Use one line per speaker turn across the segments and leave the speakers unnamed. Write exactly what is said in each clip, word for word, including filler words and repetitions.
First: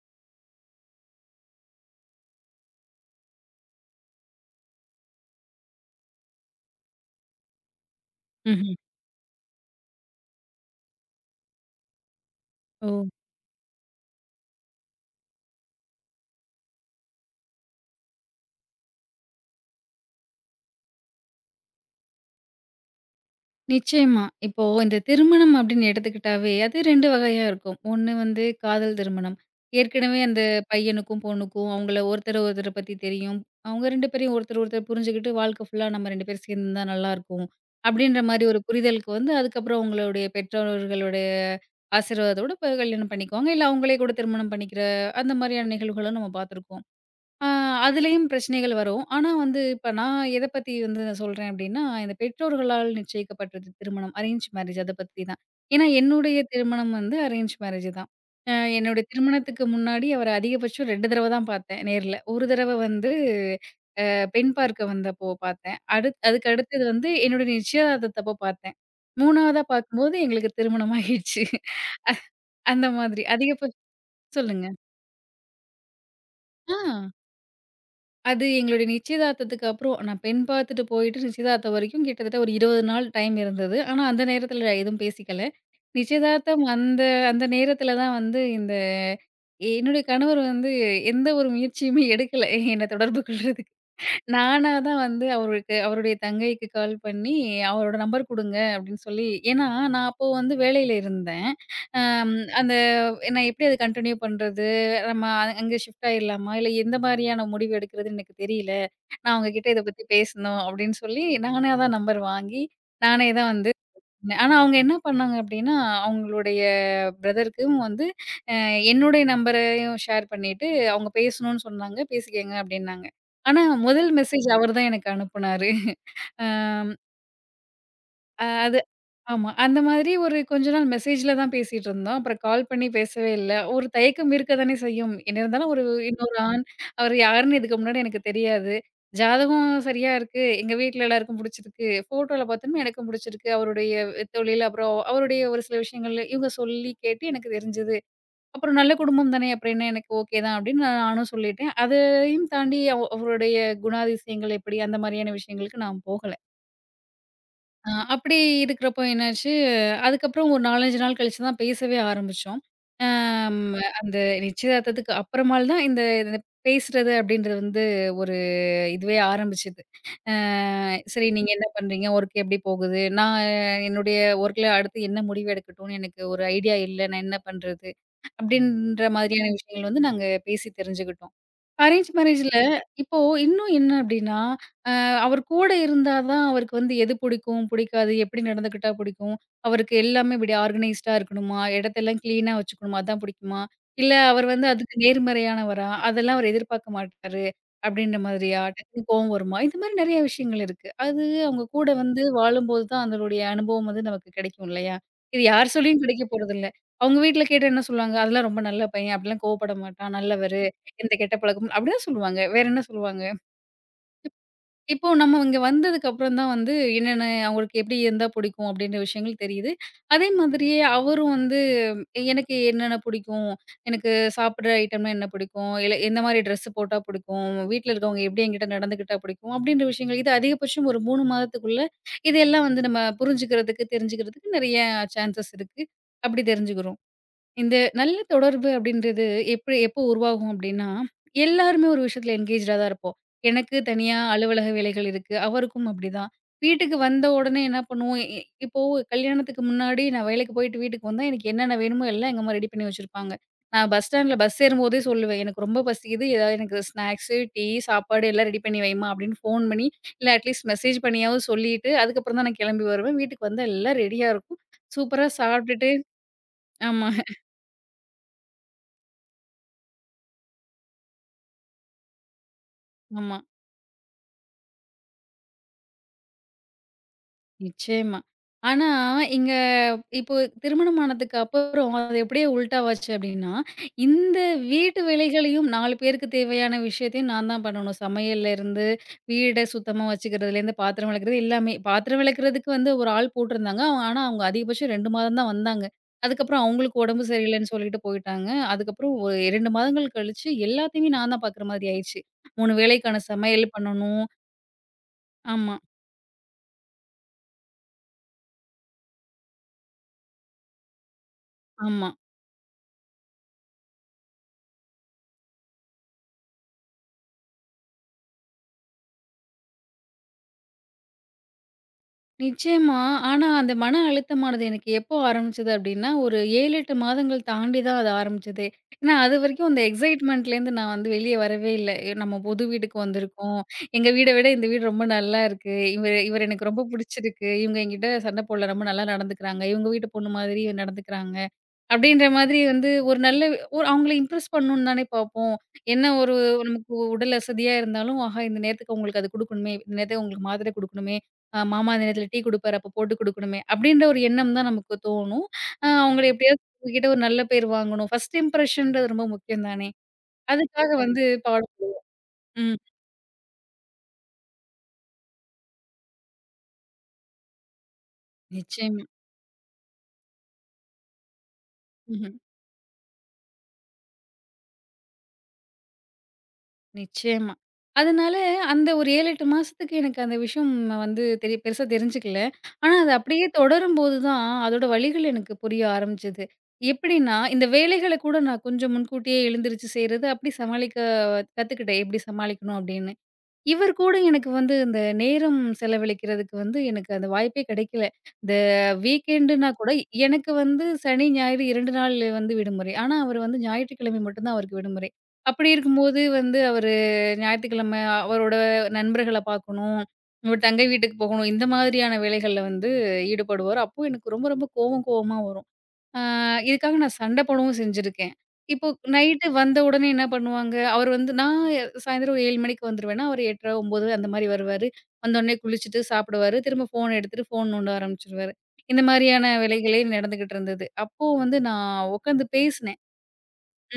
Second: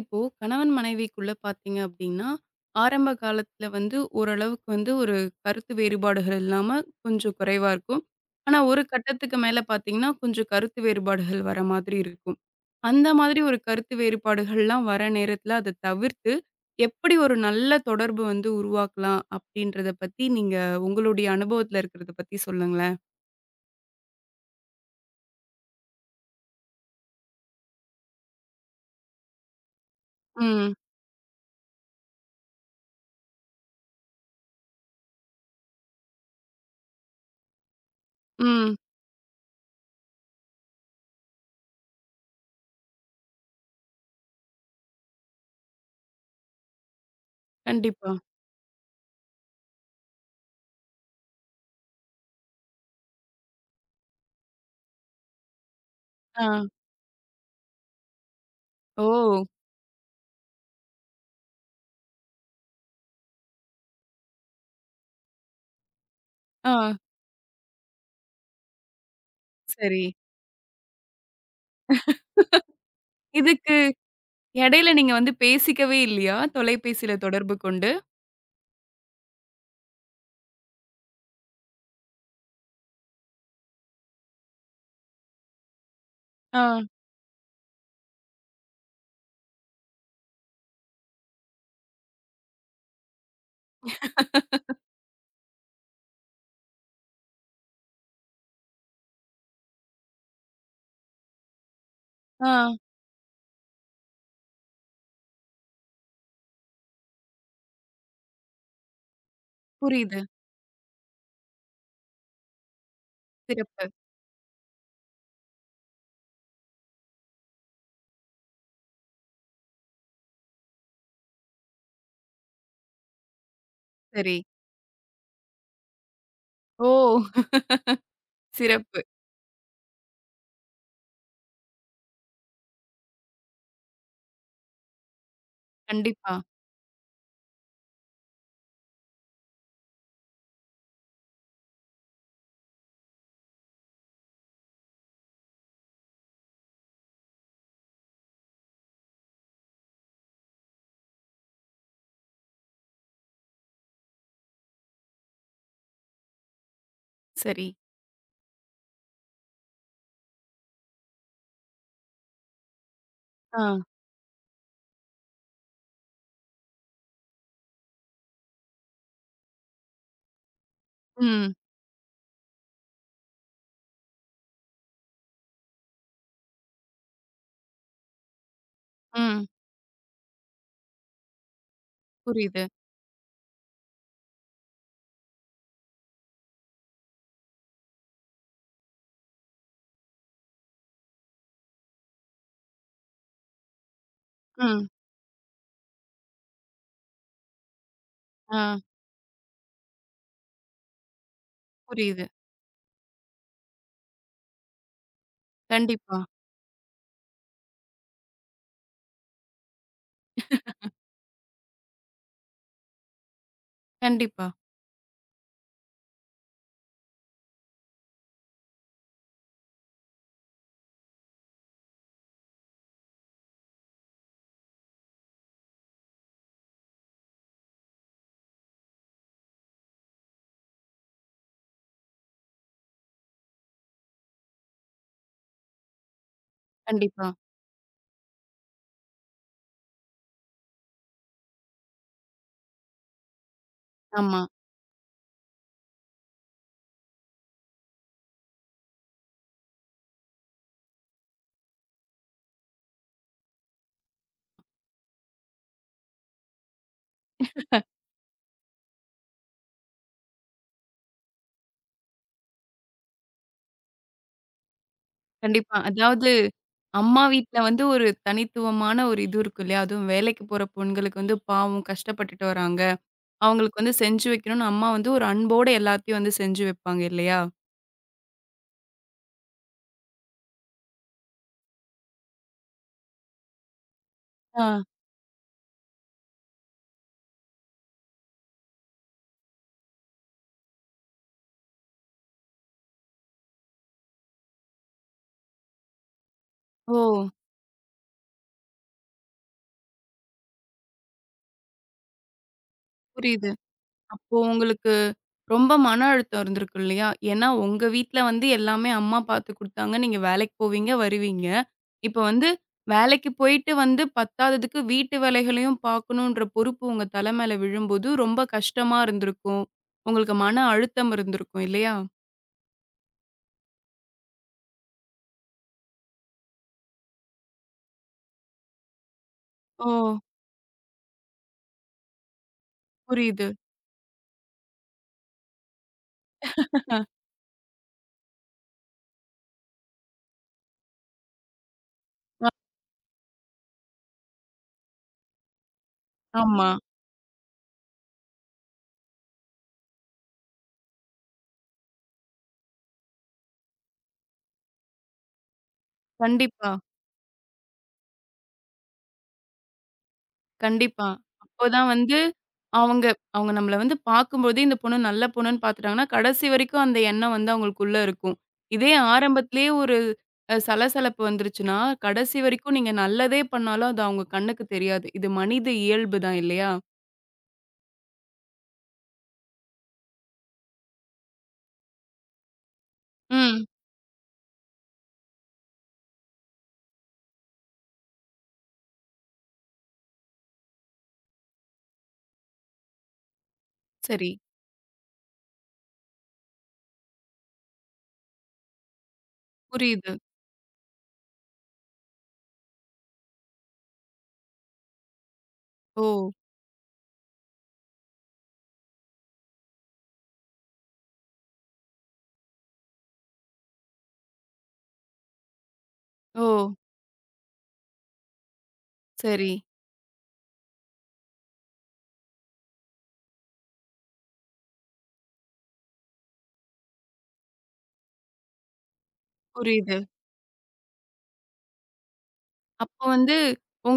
இப்போ கணவன் மனைவிக்குள்ள பார்த்தீங்க அப்படின்னா, ஆரம்ப காலத்தில வந்து ஓரளவுக்கு வந்து ஒரு கருத்து வேறுபாடுகள் இல்லாம கொஞ்சம் குறைவா இருக்கும். ஆனா
ம்ஹ்ம்.
ஒரு கட்டத்துக்கு மேல பார்த்தீங்கன்னா, கொஞ்சம் கருத்து வேறுபாடுகள் வர மாதிரி இருக்கும்.
ஓ!
அந்த மாதிரி ஒரு கருத்து வேறுபாடுகள்லாம் வர நேரத்தில அத தவிர்த்து, எப்படி ஒரு நல்ல தொடர்பு வந்து உருவாக்கலாம் அப்படின்றத பத்தி நீங்க உங்களுடைய அனுபவத்தில இருக்கிறத பத்தி சொல்லுங்களேன்?
நிச்சயமா. இப்போ இந்த திருமணம் அப்படின்னு எடுத்துக்கிட்டாவே, அது இரண்டு வகையா இருக்கும். ஒண்ணு வந்து காதல் திருமணம். ஏற்கனவே அந்த
ம்,
பையனுக்கும், பொண்ணுக்கும் அவங்கள ஒருத்தர ஒருத்தர பத்தி தெரியும். அவங்க இரண்டு பேரையும் ஒருத்தர் ஒருத்தர் புரிஞ்சுகிட்டு, வாழ்க்கை ஃபுல்லா நம்ம இரண்டு பேரும் சேர்ந்திருந்தா நல்லாயிருக்கும். அப்படின்ற மாரி ஒரு
ம்.
புரிதலுக்கு வந்து, அதுக்கப்புறம் அவங்களுடைய பெற்றோர்களுடைய ஆசீர்வாதத்தோட இப்ப கல்யாணம் பண்ணிக்குவாங்க. இல்ல அவங்களே கூட திருமணம் பண்ணிக்கிற அந்த மாரியான நிகழ்வுகளும் நம்ம பார்த்துருக்கோம். ஆ
கண்டிப்பா.
அதுலயும் பிரச்சனைகள் வரும். ஆனா வந்து இப்ப நான் எத பத்தி வந்து நான் சொல்றேன் அப்டின்னா, இந்த பெற்றோர்களால் நிச்சயிக்கப்பட்டது திருமணம். அரேஞ்ச் மேரேஜ் அத பத்தி தான். ஏன்னா என்னுடைய
ஆ.
திருமணம் வந்து அரேஞ்ச் மேரேஜ் தான். அ என்னுடைய
ஓ!
திருமணத்துக்கு முன்னாடி அவர அதிகபட்சம் இரண்டு தடவ தான் பார்த்தேன் நேர்ல. ஒரு தடவ வந்து அ பெண் பார்க்க வந்தப்போ பார்த்தேன். அடுத் அதுக்கு
ஆ.
அடுத்தது வந்து என்னுடைய நிச்சயதார்த்தத்தப்போ பார்த்தேன். 3வதா
சரி.
பார்க்கும்போது எங்களுக்கு திருமணம் ஆகிடுச்சு. அந்த மாதிரி
இதுக்கு
அதிகபட்சம் சொல்லுங்க.
இடையில நீங்க வந்து பேசிக்கவே இல்லையா?
ஆ.
தொலைபேசியில தொடர்பு கொண்டு?
அது எங்களுடைய நிச்சயதார்த்தத்துக்கு அப்புறம் நான் பெண் பார்த்துட்டு போயிட்டு நிச்சயதார்த்தம் வரைக்கும் கிட்டத்தட்ட ஒரு இருபது நாள் டைம் இருந்தது. ஆனா, அந்த நேரத்தில எதுவும் பேசிக்கல.
ஆ,
நிச்சயதார்த்தம் அந்த அந்த நேரத்தில தான் வந்து இந்த என்னுடைய கணவர் வந்து எந்த ஒரு முயற்சியுமே எடுக்கல என்ன தொடர்பு கொள்றதுக்கு. நானா தான் வந்து அவருக்கு அவருடைய தங்கைக்கு கால் பண்ணி அவரோட நம்பர் குடுங்க அப்டின்னு சொல்லி, ஏன்னா, நான் அப்போ வந்து வேலையில இருந்தேன். அம்
ஆ
அந்த நான் எப்படி அத கன்டின்யூ பண்றது? நம்ம அங்க ஷிஃப்ட் ஆயிரலாமா? இல்ல எந்த மாரியான முடிவு எடுக்கிறதுன்னு எனக்கு தெரியல. நான் அவங்ககிட்ட இத பத்தி
புரியுது.
பேசணும் அப்படின்னு சொல்லி, நானே தான் நம்பர் வாங்கி, நானே தான் வந்து
சிறப்பு.
சொன்னேன். ஆனா அவங்க என்ன பண்ணாங்க அப்படின்னா, அவங்களுடைய பிரதருக்கும் வந்து அ என்னுடைய நம்பரையும் ஷேர் பண்ணிட்டு, அவங்க பேசணும்னு சொன்னாங்க, பேசிக்கங்க அப்படின்னாங்க. ஆனா முதல்
சரி.
மெசேஜ் அவரு தான் எனக்கு அனுப்புனாரு. ஆ.
ஓ!
அ அது
சிறப்பு.
ஆமா. அந்த மாதிரி ஒரு கொஞ்ச நாள் மெசேஜ்ல தான் பேசிட்டு இருந்தோம். அப்புறம் கால் பண்ணி பேசவே இல்ல. ஒரு தயக்கம் இருக்க தானே செய்யும். என்ன இருந்தாலும் ஒரு
கண்டிப்பா.
இன்னொரு ஆண், அவர் யாருன்னு இதுக்கு முன்னாடி எனக்கு தெரியாது. ஜாதகம் சரியா இருக்கு. எங்க வீட்ல எல்லாருக்கும் புடிச்சிருக்கு. ஃபோட்டோல பார்த்தோனே எனக்கும் புடிச்சிருக்கு. அவருடைய தொழில், அப்புறம் அவருடைய ஒரு சில விஷயங்கள் இவங்க சொல்லி கேட்டு எனக்கு தெரிஞ்சது. அப்புறம் நல்ல குடும்பம் தானே, அப்புறம் என்ன எனக்கு ஓகே தான் அப்படின்னு நான் நானும் சொல்லிட்டேன். அதையும் தாண்டி அவ அவருடைய குணாதிசயங்கள் எப்படி அந்த மாதிரியான விஷயங்களுக்கு நான் போகல.
சரி.
ஆ அப்படி இருக்கிறப்போ என்னாச்சு, அதுக்கப்புறம் ஒரு நான்கு, அஞ்சு நாள் கழிச்சு தான் பேசவே ஆரம்பிச்சோம். அம்
ஆ.
அந்த நிச்சயதார்த்தத்துக்கு அப்புறமால தான் இந்த இந்த பேசுறது அப்படின்றது வந்து ஒரு இதுவே ஆரம்பிச்சது. அ சரி நீங்க
ம்.
என்ன பண்றீங்க? ஒர்க் எப்படி போகுது? நான் என்னுடைய ஒர்க்ல அடுத்து என்ன முடிவு எடுக்கட்டும்னு எனக்கு ஒரு ஐடியா இல்ல. நான் என்ன பண்றது? அப்படின்ற
ம்.
மாதிரியான விஷயங்கள் வந்து நாங்க பேசி தெரிஞ்சுக்கிட்டோம். அரேஞ்ச் மேரேஜ்ல
புரியுது.
இப்போ இன்னும் என்ன அப்படின்னா, அ அவர் கூட இருந்தா தான் அவருக்கு வந்து எது புடிக்கும், புடிக்காது, எப்படி நடந்துக்கிட்டா புடிக்கும், அவருக்கு எல்லாமே இப்படி ஆர்கனைஸ்டா இருக்கணுமா, இடத்தெல்லாம் கிளீனா வச்சுக்கணுமா, அதான் புடிக்குமா, இல்ல அவர் வந்து
ம்.
அதுக்கு நேர்மறையானவரா, அதெல்லாம் அவர் எதிர்பார்க்க மாட்டாரு அப்படின்ற
ஆ
மாதிரியா, டக்குனு கோவம் வருமா, இந்த மாதிரி நிறைய விஷயங்கள் இருக்கு. அது அவங்க கூட வந்து
புரியுது.
வாழும்போது தான் அதனுடைய அனுபவம் வந்து நமக்கு கிடைக்கும் இல்லையா? இது யார் சொல்லியும்
கண்டிப்பா,
கிடைக்க போறதில்ல. அவங்க வீட்ல கேட்டா என்ன சொல்லுவாங்க, "அதெல்லாம் ரொம்ப நல்ல பையன், அப்படிலாம் கோவப்பட மாட்டான், நல்லவரு." இந்த கெட்ட பழக்கம் அப்படிதான் சொல்லுவாங்க. வேற என்ன சொல்லுவாங்க?
கண்டிப்பா,
இப்போ நம்ம இங்க வந்ததுக்கு அப்புறம் தான் வந்து என்னென்ன அவங்களுக்கு எப்படி இருந்தா பிடிக்கும் அப்படின்ற விஷயங்கள் தெரியுது. அதே மாதிரியே அவரும் வந்து எ- எனக்கு என்னென்ன பிடிக்கும்? எனக்கு சாப்பிடுற ஐட்டம்னா என்ன பிடிக்கும்? இல்ல எந்த மாரி ட்ரெஸ் போட்டா பிடிக்கும்? வீட்ல இருக்கவங்க எப்படி என்கிட்ட நடந்துக்கிட்டா பிடிக்கும்? அப்படின்ற விஷயங்கள் இது அதிகபட்சம் ஒரு மூணு மாதத்துக்குள்ள இதெல்லாம் வந்து நம்ம புரிஞ்சுக்கிறதுக்கு, தெரிஞ்சுக்கிறதுக்கு நெறைய சான்சஸ் இருக்கு. அப்படி தெரிஞ்சுக்கிறோம்.
கண்டிப்பா.
இந்த நல்ல தொடர்பு அப்படின்றது எப்படி எப்போ உருவாகும் அப்படின்னா, எல்லாருமே ஒரு விஷயத்துல என்கேஜ்டா தான் இருப்போம். எனக்கு தனியா
ஆமா.
அலுவலக வேலைகள் இருக்கு. அவருக்கும் அப்படிதான். வீட்டுக்கு வந்த உடனே என்ன பண்ணுவோம், இ இ- இப்போ கல்யாணத்துக்கு முன்னாடி நான் வேலைக்கு போயிட்டு வீட்டுக்கு வந்தா, எனக்கு என்னென்ன வேணுமோ எல்லாம் எங்க அம்மா ரெடி பண்ணி வச்சிருப்பாங்க. நான் பஸ் ஸ்டாண்ட்ல பஸ் ஏறும்போதே சொல்லுவேன். "எனக்கு ரொம்ப பசிக்குது. ஏதாவது எனக்கு ஸ்நாக்ஸு, டீ, சாப்பாடு எல்லாம் ரெடி பண்ணி வைம்மா" அப்படின்னு ஃபோன் பண்ணி, இல்ல அட்லீஸ்ட் மெசேஜ் பண்ணியாவது சொல்லிட்டு, அதுக்கப்புறம் தான் நான் கிளம்பி வருவேன். வீட்டுக்கு வந்தா எல்லாம் ரெடியா இருக்கும். சூப்பரா
கண்டிப்பா.
சாப்பிட்டுட்டு
அதாவது
ஆமா,
அம்மா வீட்ல வந்து ஒரு தனித்துவமான ஒரு இது இருக்கும் இல்லையா? அதுவும் வேலைக்கு போற பெண்களுக்கு வந்து பாவம் கஷ்டப்பட்டுட்டு வராங்க.
ஆமா.
அவங்களுக்கு வந்து செஞ்சு வைக்கணும்னு அம்மா வந்து ஒரு அன்போட எல்லாத்தையும் வந்து செஞ்சு வைப்பாங்க இல்லையா?
நிச்சயமா. ஆனா, இங்க இப்போ திருமணம் ஆனதுக்கு அப்புறம் அது எப்படியே உல்டாவாச்சு அப்டின்னா, இந்த
ஆ.
வீட்டு வேலைகளையும் நாலு பேருக்கு தேவையான விஷயத்தையும் நான் தான் பண்ணணும். சமையல்லேருந்து, வீட சுத்தமா வச்சுக்கிறதுலேருந்து, பாத்திரம் விளக்குறது எல்லாமே. பாத்திரம் விளக்குறதுக்கு வந்து ஒரு ஆள் போட்டிருந்தாங்க. அவங்க. ஆனா, அவங்க அதிகபட்சம் இரண்டு மாதம் தான் வந்தாங்க. அதுக்கப்புறம்
ஓ!
அவங்களுக்கு உடம்பு சரியில்லன்னு சொல்லிட்டு போயிட்டாங்க. அதுக்கப்புறம் ஒரு இரண்டு மாதங்கள் கழிச்சு எல்லாத்தையுமே நான் தான் பாக்குற மாதிரி ஆயிருச்சு. மூணு வேளைக்கான
புரியுது.
சமையல் பண்ணணும்.
அப்போ உங்களுக்கு ரொம்ப
ஆமா,
மன அழுத்தம் இருந்திருக்கும் இல்லையா? ஏன்னா உங்க வீட்ல வந்து எல்லாமே அம்மா பார்த்து குடுத்தாங்க. நீங்க வேலைக்கு போவீங்க, வருவீங்க.
ஆமா.
இப்ப வந்து வேலைக்கு போயிட்டு வந்து பத்தாததுக்கு வீட்டு வேலைகளையும் பார்க்கணுன்ற பொறுப்பு உங்க தல மேல விழும்போது ரொம்ப கஷ்டமா இருந்திருக்கும். உங்களுக்கு மன அழுத்தம் இருந்திருக்கும் இல்லையா?
நிச்சயமா. ஆனா, அந்த மன அழுத்தமானது எனக்கு எப்போ ஆரம்பிச்சது அப்டின்னா, ஒரு ஏழு, எட்டு மாதங்கள் தாண்டி தான் அது ஆரம்பிச்சதே. ஏன்னா, அதுவரைக்கும் அந்த
ஓ!
எக்ஸைட்மெண்ட்லேருந்து நான் வந்து வெளிய வரவே இல்ல. நம்ம புது வீட்டுக்கு
புரியுது.
வந்திருக்கோம். எங்க வீட விட இந்த வீடு ரொம்ப நல்லா இருக்கு. இவர் இவர் எனக்கு ரொம்ப புடிச்சிருக்கு. இவங்க என்கிட்ட சண்ட போடல. ரொம்ப நல்லா நடந்துக்கிறாங்க. இவங்க வீட்டு பொண்ணு மாதிரி நடந்துக்கிறாங்க. அப்படின்ற
அ
மாதிரி வந்து ஒரு நல்ல ஒரு அவங்கள இம்ப்ரெஸ் பண்ணணும்னு தானே பார்ப்போம். என்ன ஒரு
ஆமா.
நமக்கு உடல் அசதியா இருந்தாலும், ஆஹா! இந்த நேரத்துக்கு உங்களுக்கு அது குடுக்கணுமே, இந்த நேரத்துக்கு உங்களுக்கு மாத்திரை குடுக்கணுமே, அ மாமா இந்த நேரத்தில டீ குடுப்பாரு, அப்போ போட்டு குடுக்கணுமே, அப்படின்ற ஒரு எண்ணம் தான் நமக்கு தோணும். அ அவங்கள எப்படியாவது
கண்டிப்பா.
உங்ககிட்ட ஒரு நல்ல பேர் வாங்கணும். ஃபர்ஸ்ட் இம்ப்ரஷன்றது ரொம்ப முக்கியம் தானே. அதுக்காக
கண்டிப்பா.
வந்து பாடம்
அப்போதான் வந்து
ம்.
அவங்க அவங்க நம்மள வந்து பார்க்கும்போதே இந்த பொண்ணு நல்ல பொண்ணுன்னு பார்த்துட்டாங்கன்னா, கடைசி வரைக்கும் அந்த எண்ணம் வந்து அவங்களுக்குள்ள இருக்கும். இதே
நிச்சயமா.
ஆரம்பத்திலேயே ஒரு அ சலசலப்பு வந்துருச்சுன்னா,
ம்ஹ்ம்.
கடைசி வரைக்கும் நீங்க நல்லதே பண்ணாலும் அது அவங்க கண்ணுக்கு தெரியாது. இது மனித இயல்பு தான் இல்லையா?
நிச்சயமா. அதனால அந்த ஒரு ஏழு, எட்டு மாசத்துக்கு எனக்கு அந்த விஷயம் வந்து தெரிய பெருசா தெரிஞ்சுக்கல. ஆனா அது அப்படியே
ம்.
தொடரும்போது தான் அதோட வலிகள் எனக்கு புரிய ஆரம்பிச்சது. எப்படின்னா, இந்த வேலைகள கூட நான் கொஞ்சம் முன்கூட்டியே எழுந்திருச்சு செய்றது, அப்படி சமாளிக்க கத்துக்கிட்டேன். எப்படி சமாளிக்கணும் அப்படின்னு. இவர் கூட
சரி.
எனக்கு வந்து இந்த நேரம் செலவழிக்கிறதுக்கு வந்து எனக்கு அந்த வாய்ப்பே கிடைக்கல. இந்த வீக்கெண்டுனா கூட
புரியுது.
எனக்கு வந்து சனி, ஞாயிறு இரண்டு நாள் வந்து விடுமுறை. ஆனா, அவரு வந்து ஞாயிற்றுக்கிழமை மட்டும் தான் அவருக்கு விடுமுறை. அப்படி
ஓ!
இருக்கும்போது வந்து அவரு ஞாயிற்றுக்கிழமை அவரோட நண்பர்கள பார்க்கணும், இவர் தங்கை வீட்டுக்கு போகணும், இந்த மாதிரியான வேலைகள்ல வந்து ஈடுபடுவாரு. அப்போ எனக்கு ரொம்ப ரொம்ப கோவம் கோவமா வரும். ஆ
ஓ!
இதுக்காக நான் சண்ட போடவும் செஞ்சிருக்கேன். இப்போ நைட்டு
சரி.
வந்த உடனே என்ன பண்ணுவாங்க, அவரு வந்து நான் சாயந்தரம் ஒரு ஏழு மணிக்கு வந்துருவேன்னா, அவரு எட்டரை, ஒன்பது அந்த மாரி வருவாரு. வந்தோனே குளிச்சுட்டு சாப்பிடுவாரு. திரும்ப ஃபோன் எடுத்துட்டு ஃபோன் நோண்ட ஆரம்பிச்சுருவாரு. இந்த மாரியான
புரியுது.
வேலைகளே நடந்துகிட்டு இருந்தது. அப்போ வந்து நான் உட்காந்து பேசினேன்.
அப்போ வந்து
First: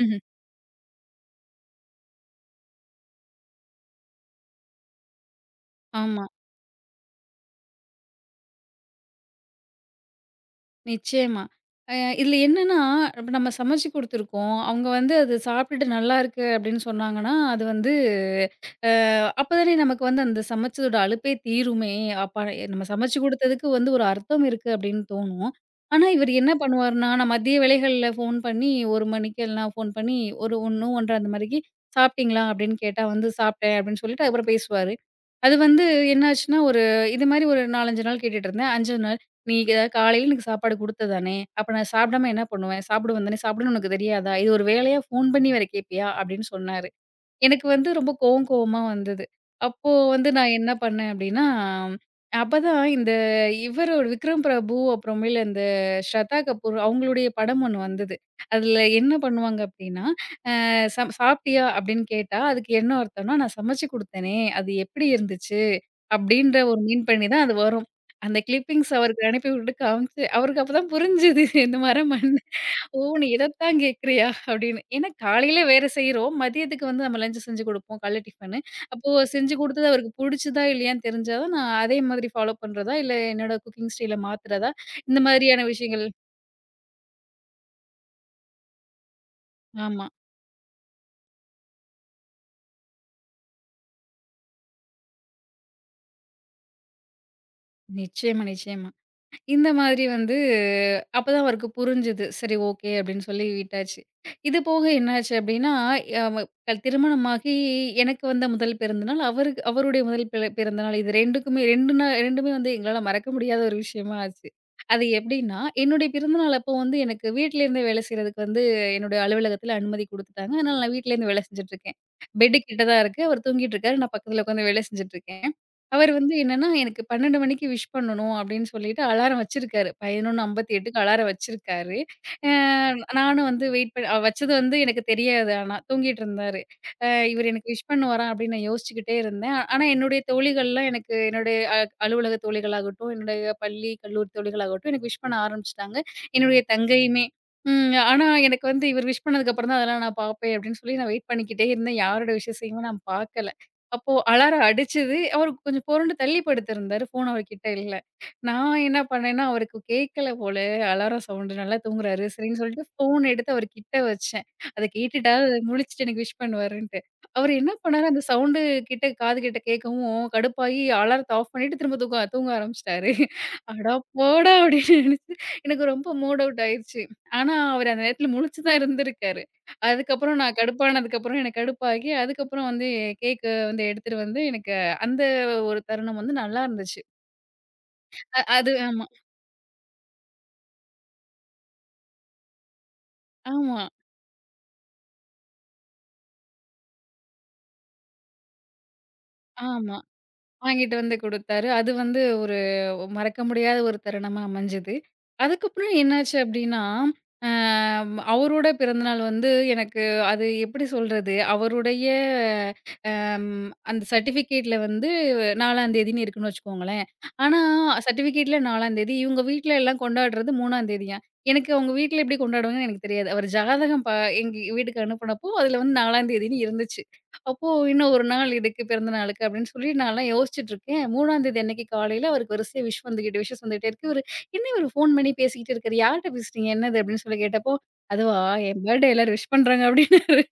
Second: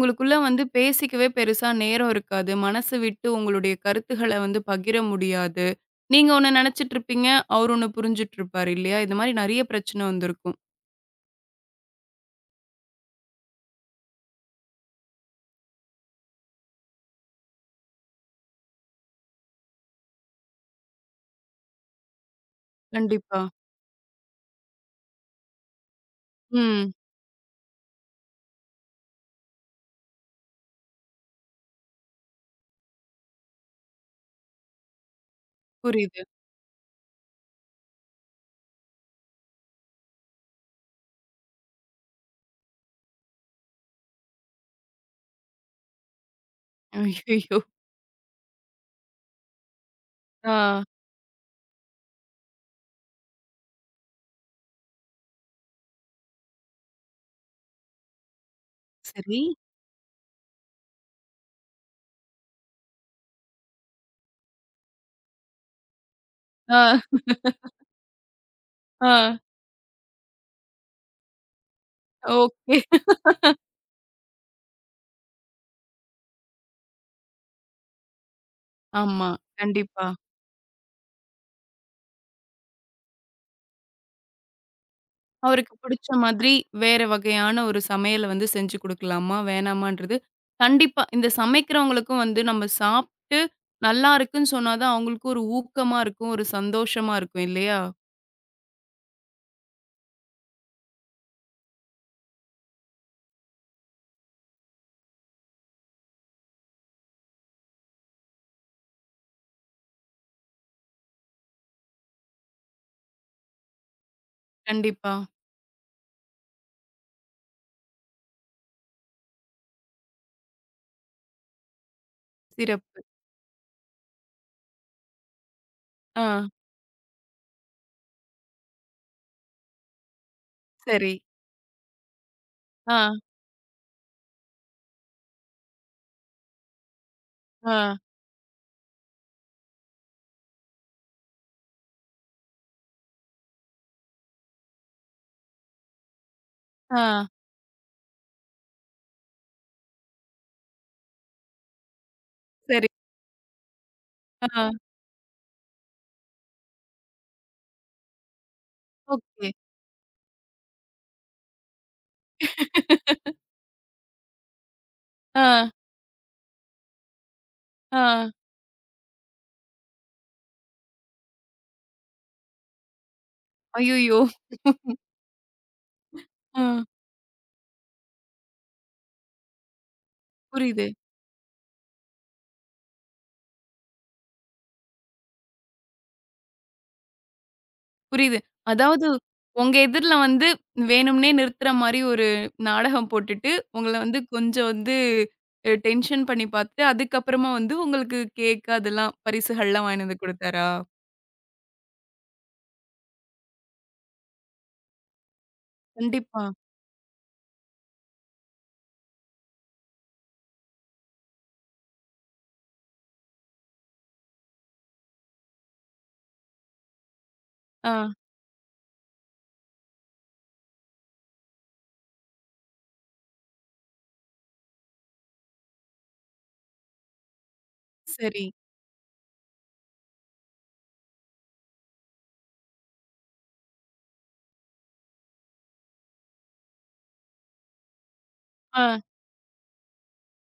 ம்ஹ்ம்.
வந்து பேசிக்கவே பெருசா நேரம் இருக்காது. மனசு விட்டு உங்களுடைய கருத்துக்கள வந்து பகிர முடியாது.
ஆமா.
நீங்க ஒண்ணு நெனச்சுட்டு இருப்பீங்க. அவரு ஒண்ணு புரிஞ்சுட்டு இருப்பாரு இல்லையா? இது மாரி நெறைய பிரச்சனை வந்திருக்கும்.
நிச்சயமா. அ இதுல என்னன்னா, இப்ப நம்ம சமைச்சு குடுத்துருக்கோம். அவங்க வந்து அது சாப்பிட்டுட்டு நல்லாருக்கு அப்படின்னு சொன்னாங்கன்னா, அது வந்து அ அப்பதானே நமக்கு வந்து அந்த சமைச்சதோட அலுப்பே தீருமே! அப்ப நம்ம சமைச்சு
கண்டிப்பா.
குடுத்ததுக்கு வந்து ஒரு அர்த்தம் இருக்கு அப்படின்னு தோணும். ஆனா, இவரு என்ன
ம்.
பண்ணுவாருன்னா, நான் மதிய வேளைகள்ல ஃபோன் பண்ணி ஒரு மணிக்கெல்லாம் ஃபோன் பண்ணி ஒரு 1, ஒன்றரை அந்த மாரிக்கு "சாப்பிட்டீங்களா?" அப்படின்னு கேட்டா வந்து "சாப்பிட்டேன்" அப்படின்னு சொல்லிட்டு அதுக்கப்புறம் பேசுவாரு. அது வந்து
புரியுது.
என்ன ஆச்சுன்னா, ஒரு இது மாரி ஒரு நான்கு, அஞ்சு நாள் கேட்டுட்டு இருந்தேன். 5வது நாள் "நீ ஏதாவது காலையில எனக்கு சாப்பாடு குடுத்த தானே! அப்ப நான் சாப்பிடாம என்ன பண்ணுவேன்? சாப்பிடுவேன் தானே! சாப்பிடுவேன்னு உனக்கு தெரியாதா? இது ஒரு வேலையா ஃபோன் பண்ணி வேற கேட்பியா?" அப்படின்னு சொன்னாரு.
ஐய்யய்யோ!
எனக்கு வந்து ரொம்ப கோவம் கோவமா வந்தது. அப்போ வந்து நான் என்ன
ஆ.
பண்ணேன் அப்டின்னா, அப்பதான் இந்த இவரோட விக்ரம் பிரபு அப்புறமேலு அந்த ஸ்ரதா கபூர் அவங்களுடைய படம் ஒண்ணு வந்தது. அதுல என்ன
சரி.
பண்ணுவாங்க அப்டின்னா, அ ச "சாப்ட்டியா?" அப்டின்னு கேட்டா, அதுக்கு என்ன அர்த்தம்னா, "நான் சமைச்சு குடுத்தேனே, அது எப்டி இருந்துச்சு?" அப்டின்ற ஒரு
ஆ,
மீன் பண்ணி தான் அது வரும். அந்த கிளிப்பிங்ஸ் அவருக்கு
ஆ.
அனுப்பி விட்டுட்டு காமிச்சு அவருக்கு அப்பதான் புரிஞ்சுது இந்த மரம் மண்ணு.
ஓகே.
ஓ! நீ இதத்தான் கேட்கிறியா? அப்படின்னு. ஏன்னா காலையில வேற செய்றோம். மதியத்துக்கு வந்து நம்ம லஞ்ச் செஞ்சு குடுப்போம். காலைல டிஃபனு. அப்போ
ஆமா.
செஞ்சு குடுத்தது
கண்டிப்பா.
அவருக்கு புடிச்சுதா, இல்லையான்னு தெரிஞ்சா தான் நான் அதே மாதிரி ஃபாலோ பண்றதா, இல்ல என்னோட குக்கிங் ஸ்டைல மாத்துறதா, இந்த மாதிரியான
அவருக்கு
விஷயங்கள்.
புடிச்ச மாதிரி வேற வகையான ஒரு சமையல வந்து செஞ்சு குடுக்கலாமா?
ஆமா.
வேணாமான்றது கண்டிப்பா. இந்த சமைக்கிறவங்களுக்கும் வந்து நம்ம சாப்ட்டு நல்லா இருக்குன்னு சொன்னா தான் அவங்களுக்கும் ஒரு ஊக்கமா இருக்கும். ஒரு சந்தோஷமா இருக்கும் இல்லையா?
நிச்சயமா, நிச்சயமா. இந்த மாதிரி வந்து அப்பதான் அவருக்கு புரிஞ்சுது. சரி ஓகே அப்படின்னு சொல்லி விட்டாச்சு. இது போக என்னாச்சு அப்படின்னா, அவ கல்- திருமணமாகி எனக்கு வந்த முதல் பிறந்த நாள், அவருக்கு அவருடைய முதல் பிற பிறந்த நாள். இது 2க்குமே இரண்டு நா 2மே வந்து எங்களால மறக்க முடியாத ஒரு விஷயமா ஆச்சு. அது
கண்டிப்பா.
எப்படின்னா, என்னுடைய பிறந்த நாள் அப்போ வந்து எனக்கு வீட்ல இருந்தே வேலை செய்றதுக்கு வந்து என்னுடைய அலுவலகத்தில அனுமதி குடுத்துட்டாங்க. அதனால நான் வீட்ல இருந்து வேலை செஞ்சுட்டு இருக்கேன். பெட்டு கிட்ட தான்
சிறப்பு.
இருக்கு. அவர் தூங்கிட்டு இருக்காரு. நான் பக்கத்தில உட்காந்து வேலை செஞ்சுட்டு இருக்கேன். அவர்
ஆ.
வந்து என்னன்னா, எனக்கு பன்னிரண்டு மணிக்கு விஷ் பண்ணணும் அப்டின்னு சொல்லிட்டு அலாரம் வச்சிருக்காரு. 11:58க்கு
சரி.
அலாரம் வச்சிருக்காரு. அ
ஆ,
நானும் வந்து வெயிட் பண்ணி அஹ் வச்சது வந்து எனக்கு தெரியாது ஆனா. தூங்கிட்டு இருந்தாரு. அ இவரு எனக்கு
ஆ,
விஷ் பண்ணுவாரா அப்டின்னு நான் யோசிச்சுக்கிட்டே இருந்தேன். ஆ- ஆனா என்னுடைய தோழிகள்லாம் எனக்கு என்னுடைய அ அலுவலக தோழிகளாகட்டும், என்னுடைய பள்ளி, கல்லூரி தோழிகளாகட்டும் எனக்கு விஷ் பண்ண ஆரம்பிச்சுட்டாங்க. என்னுடைய தங்கையுமே.
ஆ.
ம். ஆனா எனக்கு வந்து இவர் விஷ் பண்ணதுக்கு அப்புறம் தான் அதெல்லாம் நான் பாப்பேன் அப்டின்னு சொல்லி நான் வெயிட் பண்ணிக்கிட்டே இருந்தேன். யாரோட விஷஸையுமே
சரி.
நான் பாக்கல. அப்போ அலாரம்
ஆ.
அடிச்சது. அவரு கொஞ்சம் புரண்டு தள்ளி படுத்திருந்தாரு. ஃபோன் அவர்கிட்ட இல்ல. நான் என்ன பண்ணேன்னா,
ஓகே.
அவருக்கு கேட்கல போல அலாரம் சவுண்டு. நல்லா தூங்குறாரு. சரின்னு சொல்லிட்டு ஃபோன் எடுத்து அவர் கிட்ட வச்சேன். அத கேட்டுட்டாவது
ஆ,
முழிச்சுட்டு எனக்கு விஷ் பண்ணுவாருன்ட்டு. அவரு என்ன பண்ணாரு, அந்த
ஆ.
சவுண்டு கிட்ட காது கிட்ட கேட்கவும் கடுப்பாயி அலாரத்த ஆஃப் பண்ணிட்டு திரும்ப தூங்க தூங்க ஆரம்பிச்சுட்டாரு. "அட
அய்யய்யோ!
போடா!" அப்படின்னு நினைச்சு எனக்கு ரொம்ப மூட் அவுட்
ஆ.
ஆயிருச்சு. ஆனா, அவரு அந்த நேரத்துல முழிச்சு தான் இருந்திருக்காரு. அதுக்கப்புறம் நான்
புரியுது.
கடுப்பானதுக்கப்புறம் எனக்கு கடுப்பாகி, அதுக்கப்புறம் வந்து கேக் வந்து எடுத்துட்டு வந்து எனக்கு அந்த ஒரு தருணம் வந்து நல்லா இருந்துச்சு.
புரியுது.
அ அது ஆமா,
அதாவது உங்க எதிர்ல வந்து வேணும்னே நிறுத்துற மாரி ஒரு நாடகம் போட்டுட்டு,
ஆமா,
உங்கள வந்து கொஞ்சம் வந்து அ டென்ஷன் பண்ணி பார்த்து, அதுக்கப்புறமா வந்து உங்களுக்கு கேக் அதெல்லாம் பரிசுகள்லாம்
ஆமா.
வாங்கிட்டு வந்து குடுத்தாரா?
வாங்கிட்டு வந்து குடுத்தாரு. அது வந்து ஒரு மறக்க முடியாத ஒரு தருணமா அமைஞ்சது. அதுக்கப்புறம் என்னாச்சு
கண்டிப்பா.
அப்டின்னா, அ அவரோட பிறந்தநாள் வந்து எனக்கு அது எப்டி சொல்றது? அவருடைய அம் அந்த சர்டிஃபிகேட்ல வந்து 4ஆம் தேதின்னு இருக்குன்னு வச்சுக்கோங்களேன். ஆனா
ஆ,
சர்டிஃபிகேட்ல 4ஆம் தேதி இவங்க வீட்ல எல்லாம் கொண்டாடுறது 3ஆம் தேதியாம். எனக்கு அவங்க வீட்ல எப்படி கொண்டாடுவாங்கன்னு எனக்கு தெரியாது. அவர் ஜாதகம் பா எங்க வீட்டுக்கு அனுப்புனப்போ அதில வந்து 4ஆம் தேதின்னு இருந்துச்சு. அப்போ இன்னும் ஒரு
சரி.
நாள் இதுக்கு பிறந்த நாளுக்கு அப்படின்னு சொல்லி நான்லாம் யோசிச்சுட்டு இருக்கேன். 3ஆம் தேதி அன்னைக்கு காலையில அவருக்கு வரிசையா விஷ் வந்துகிட்டு விஷஸ் வந்துகிட்டே இருக்கு. இவரு என்ன இவரு ஃபோன் பண்ணி பேசிக்கிட்டு இருக்காரு? யார்ட்ட பேசுறீங்க? என்னது? அப்படின்னு சொல்லி கேட்டப்போ, அதுவா என்
ஆ,
பர்த்டே எல்லாரும் விஷ் பண்றாங்க அப்படின்னாரு.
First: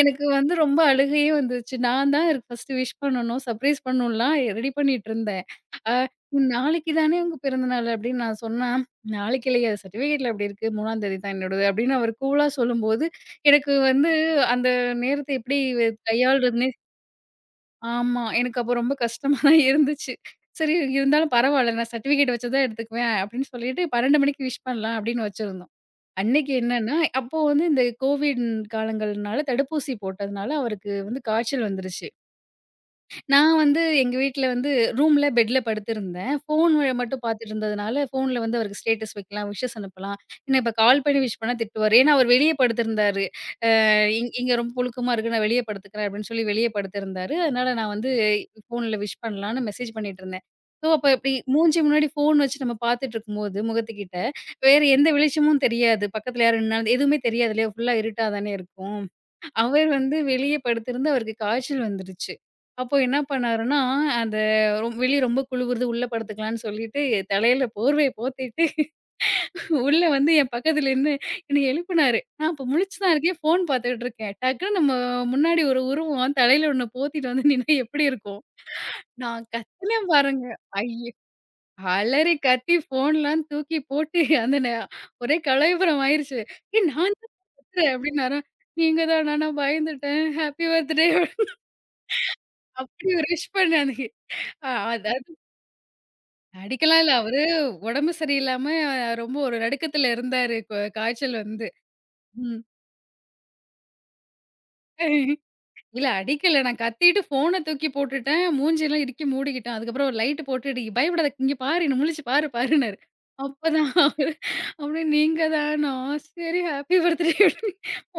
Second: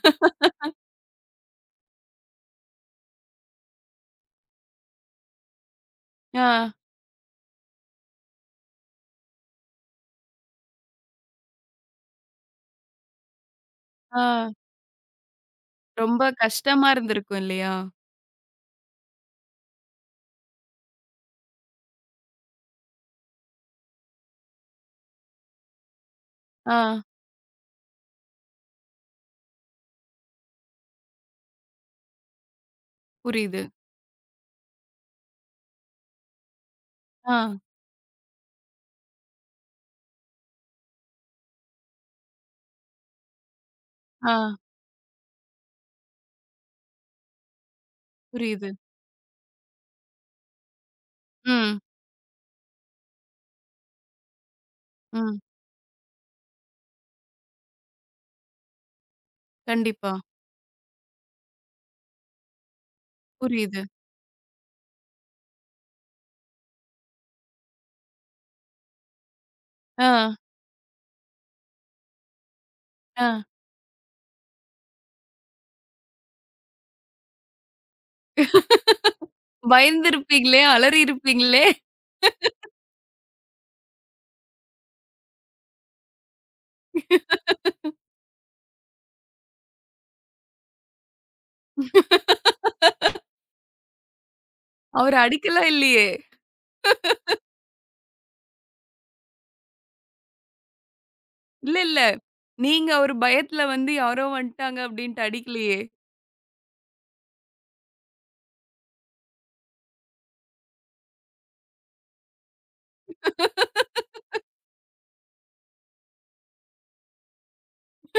எனக்கு வந்து ரொம்ப அழுகையே வந்துருச்சு. நான் தான் இவருக்கு ஃபர்ஸ்ட்டு விஷ் பண்ணணும், சர்ப்ரைஸ் பண்ணணும்லாம் ரெடி பண்ணிட்டுருந்தேன். அ
ஆ,
"நாளைக்கு தானே உங்க பிறந்த நாள்" அப்படின்னு நான் சொன்னா, "நாளைக்கு இல்லையே சர்டிஃபிகேட்ல அப்படி இருக்கு. 3ஆம் தேதி தான் என்னோடது" அப்படின்னு அவர் கூலா சொல்லும்போது, எனக்கு வந்து
ஆ.
அந்த நேரத்த எப்படி வ
ரொம்ப
கையாள்றதுன்னே
கஷ்டமா இருந்திருக்கும் இல்லையா?
ஆமா. எனக்கு அப்போ ரொம்ப கஷ்டமா தான் இருந்துச்சு. சரி இருந்தாலும் பரவால்ல நான் சர்டிஃபிகேட் வச்சு தான் எடுத்துக்குவேன் அப்படின்னு சொல்லிட்டு பன்னிரண்டு மணிக்கு விஷ் பண்ணலாம் அப்படின்னு வச்சிருந்தோம். அன்னைக்கு என்னன்னா,
ஆ,
அப்போ வந்து இந்த கோவிட் காலங்கள்னால தடுப்பூசி போட்டதுனால அவருக்கு வந்து காய்ச்சல் வந்துருச்சு. நான்
புரியுது.
வந்து எங்க வீட்ல வந்து ரூம்ல, பெட்ல படுத்திருந்தேன். ஃபோன் மட்டும்
ஆ,
பார்த்துட்டு இருந்ததுனால, ஃபோன்ல வந்து அவருக்கு ஸ்டேட்டஸ் வைக்கலாம், விஷஸ் அனுப்பலாம். ஏன்னா இப்ப கால் பண்ணி விஷ் பண்ணா திட்டுவாரு. ஏன்னா அவர் வெளிய படுத்திருந்தாரு. இங்
ஆ,
இங்க ரொம்ப புழுக்கமா இருக்கு. நான் வெளிய படுத்துக்கிறேன் அப்படின்னு சொல்லி வெளிய படுத்திருந்தாரு. அதனால நான் வந்து
புரியுது.
ஃபோன்ல விஷ் பண்ணலான்னு மெசேஜ் பண்ணிட்டுருந்தேன். ஸோ, அப்ப இப்டி
ம்,
மூஞ்சி முன்னாடி ஃபோன் வச்சு நம்ம பார்த்துட்டு இருக்கும்போது முகத்துக்கிட்ட, வேற எந்த
ம்.
வெளிச்சமும் தெரியாது. பக்கத்துல யாரும் நின்னாலும் எதுவுமே தெரியாது இல்லையா? ஃபுல்லா இருட்டா தானே இருக்கும். அவர்
கண்டிப்பா.
வந்து வெளிய படுத்திருந்து அவருக்கு காய்ச்சல் வந்துருச்சு. அப்போ என்ன பண்ணாருன்னா,
புரியுது.
அந்த ரொ வெளிய ரொம்ப குளுருது உள்ள படுத்துக்கலான்னு சொல்லிட்டு தலையில போர்வைய போத்திட்டு உள்ள வந்து
ஆ,
என் பக்கத்துல நின்னு என்னை எழுப்புனாரு. நான் அப்ப முழிச்சு தான்
ஆ.
இருக்கேன். ஃபோன் பார்த்துட்டு இருக்கேன். டக்குன்னு நம்ம முன்னாடி ஒரு உருவம் தலையில ஒண்ணு போத்திட்டு வந்து நின்னா எப்படி இருக்கும்? நான் கத்துனேன் பாருங்க.
பயந்திருப்பீங்களே!
ஐய!
அலறியிருப்பீங்களே!
அலறி கத்தி ஃபோன்லாம் தூக்கி போட்டு அந்த நே ஒரே கலவிபரம் ஆயிருச்சு. "ஏய் நான் தான் கத்துறேன்" அப்படின்னாரா. "நீங்க தானா? நான் பயந்துட்டேன். ஹேப்பி பர்த்டே" அப்படி ஒரு விஷ் பண்ணானுங்க. அ
அவர
அதா
அடிக்கலாம் இல்லையே!
அடிக்கலாம் இல்ல. அவரு உடம்பு சரியில்லாம ஆஹ் ரொம்ப ஒரு நடுக்கத்துல இருந்தாரு. கொ காய்ச்சல் வந்து.
இல்ல, இல்ல. நீங்க ஒரு பயத்துல வந்து யாரோ வந்துட்டாங்க அப்டின்ட்டு
ம்.
அடிக்கலையே!
இல்ல அடிக்கல. நான் கத்திட்டு ஃபோன தூக்கி போட்டுட்டேன். மூஞ்சியெல்லாம் இறுக்கி மூடிக்கிட்டேன். அதுக்கப்புறம் ஒரு லைட்டு போட்டுட்டு, "இ, பயப்படாத இங்க பாரு, என்ன முழிச்சு பாரு பாருன்னாரு. அப்பதான் அவரு அப்டியே நீங்க தானா? சரி ஹாப்பி பர்த்டே அப்டின்னு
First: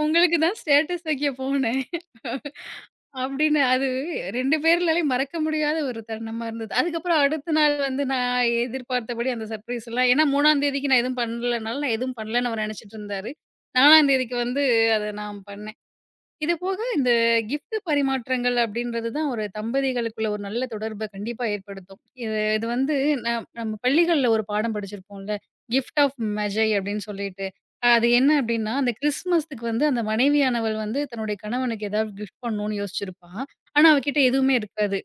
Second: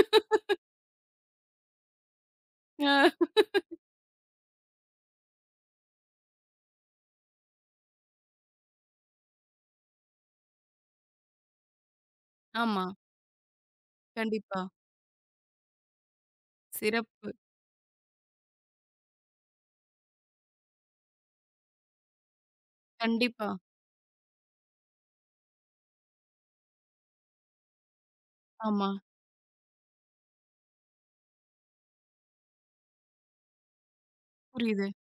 உங்களுக்கு தான் ஸ்டேட்டஸ் வைக்க போனேன்.
அ
அப்டின்னு அது ரெண்டு பேர்லாலயும் மறக்க முடியாத ஒரு தருணமா இருந்தது. அதுக்கப்புறம் அடுத்த நாள் வந்து நான் எதிர்பார்த்தபடி அந்த சர்ப்ரைஸ்லாம் ஏன்னா 3ஆம் தேதிக்கு நான் எதுவும் பண்ணலனால, நான் எதுவும் பண்ணலன்னு அவர்
ஆமா.
நெனச்சுட்டு இருந்தாரு. 4ஆம் தேதிக்கு
கண்டிப்பா.
வந்து அத நான் பண்ணேன். இது போக இந்த
சிறப்பு.
கிஃப்ட் பரிமாற்றங்கள் அப்படின்றது தான் ஒரு தம்பதிகளுக்குள்ள ஒரு நல்ல தொடர்பை கண்டிப்பா ஏற்படுத்தும். இது இது வந்து நம்
கண்டிப்பா.
நம்ம பள்ளிகள்ல ஒரு பாடம் படிச்சிருப்போம்ல. கிஃப்ட் ஆஃப் மெஜை அப்படின்னு சொல்லிட்டு. அஹ் அது என்ன அப்படின்னா,
ஆமா.
அந்த கிறிஸ்மஸ்க்கு வந்து அந்த மனைவியானவள் வந்து தன்னுடைய கணவனுக்கு ஏதாவது கிஃப்ட் பண்ணணும்னு யோசிச்சிருப்பா. ஆனா அவகிட்ட எதுவுமே
புரியுது,
இருக்காது.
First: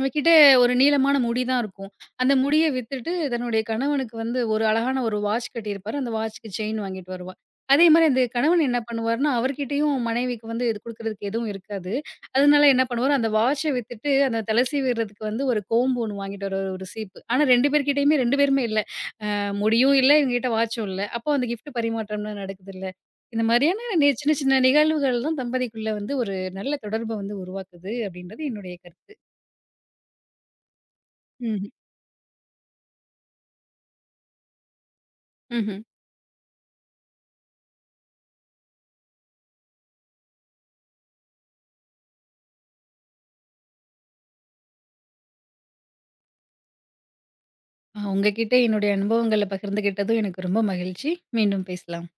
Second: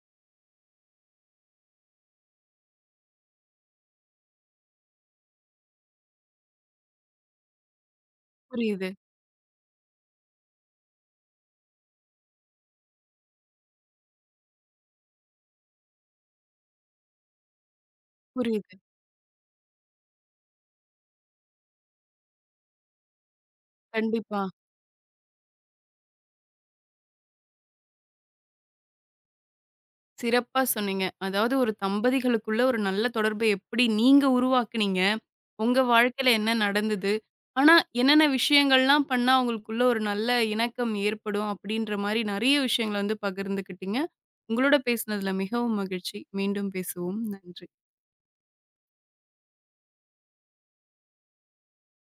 அவகிட்ட ஒரு நீளமான முடி தான் இருக்கும். அந்த முடிய வித்துட்டு, தன்னுடைய கணவனுக்கு வந்து ஒரு அழகான ஒரு வாட்ச் கட்டியிருப்பாரு. அந்த வாட்ச்‌க்கு செயின் வாங்கிட்டு வருவா. அதே மாரி அந்த கணவன் என்ன
புரியுது,
பண்ணுவாருன்னா, அவர்கிட்டயும் மனைவிக்கு வந்து இது குடுக்குறதுக்கு எதுவும் இருக்காது. அதனால என்ன பண்ணுவாரு, அந்த வாட்ச்ச வித்துட்டு, அந்த தலை சீவிறதுக்கு வந்து ஒரு கோம்பு ஒண்ணு வாங்கிட்டு வருவாரு, ஒரு சீப்பு. ஆனா ரெண்டு பேர்கிட்டயுமே ரெண்டு பேருமே
புரியுது.
இல்ல. அ முடியும் இல்ல, இவங்ககிட்ட வாட்சும் இல்ல. அப்போ அந்த கிஃப்ட் பரிமாற்றம்லாம் நடக்குதுல்ல. இந்த மாரியான நி சின்ன
கண்டிப்பா.
சின்ன நிகழ்வுகள் தான் தம்பதிக்குள்ள வந்து ஒரு நல்ல தொடர்ப வந்து உருவாக்குது, அப்படின்றது என்னுடைய கருத்து.
சிறப்பா சொன்னீங்க. அதாவது
ம்ஹ்ம்.
ஒரு தம்பதிகளுக்குள்ள ஒரு நல்ல தொடர்பை எப்படி நீங்க உருவாக்குனீங்க? உங்க
ம்ஹ்ம்.
வாழ்க்கையில என்ன நடந்தது? ஆனா, என்னென்ன விஷயங்கள்லாம் பண்ணா அவங்களுக்குள்ள ஒரு நல்ல இணக்கம் ஏற்படும்? அப்படின்ற மாரி நெறைய விஷயங்கள வந்து பகிர்ந்துக்கிட்டீங்க. உங்களோட பேசினதுல மிகவும் மகிழ்ச்சி. மீண்டும் பேசுவோம். நன்றி.
அ உங்ககிட்ட என்னுடைய அனுபவங்கள பகிர்ந்துகிட்டதும் எனக்கு ரொம்ப மகிழ்ச்சி. மீண்டும் பேசலாம்.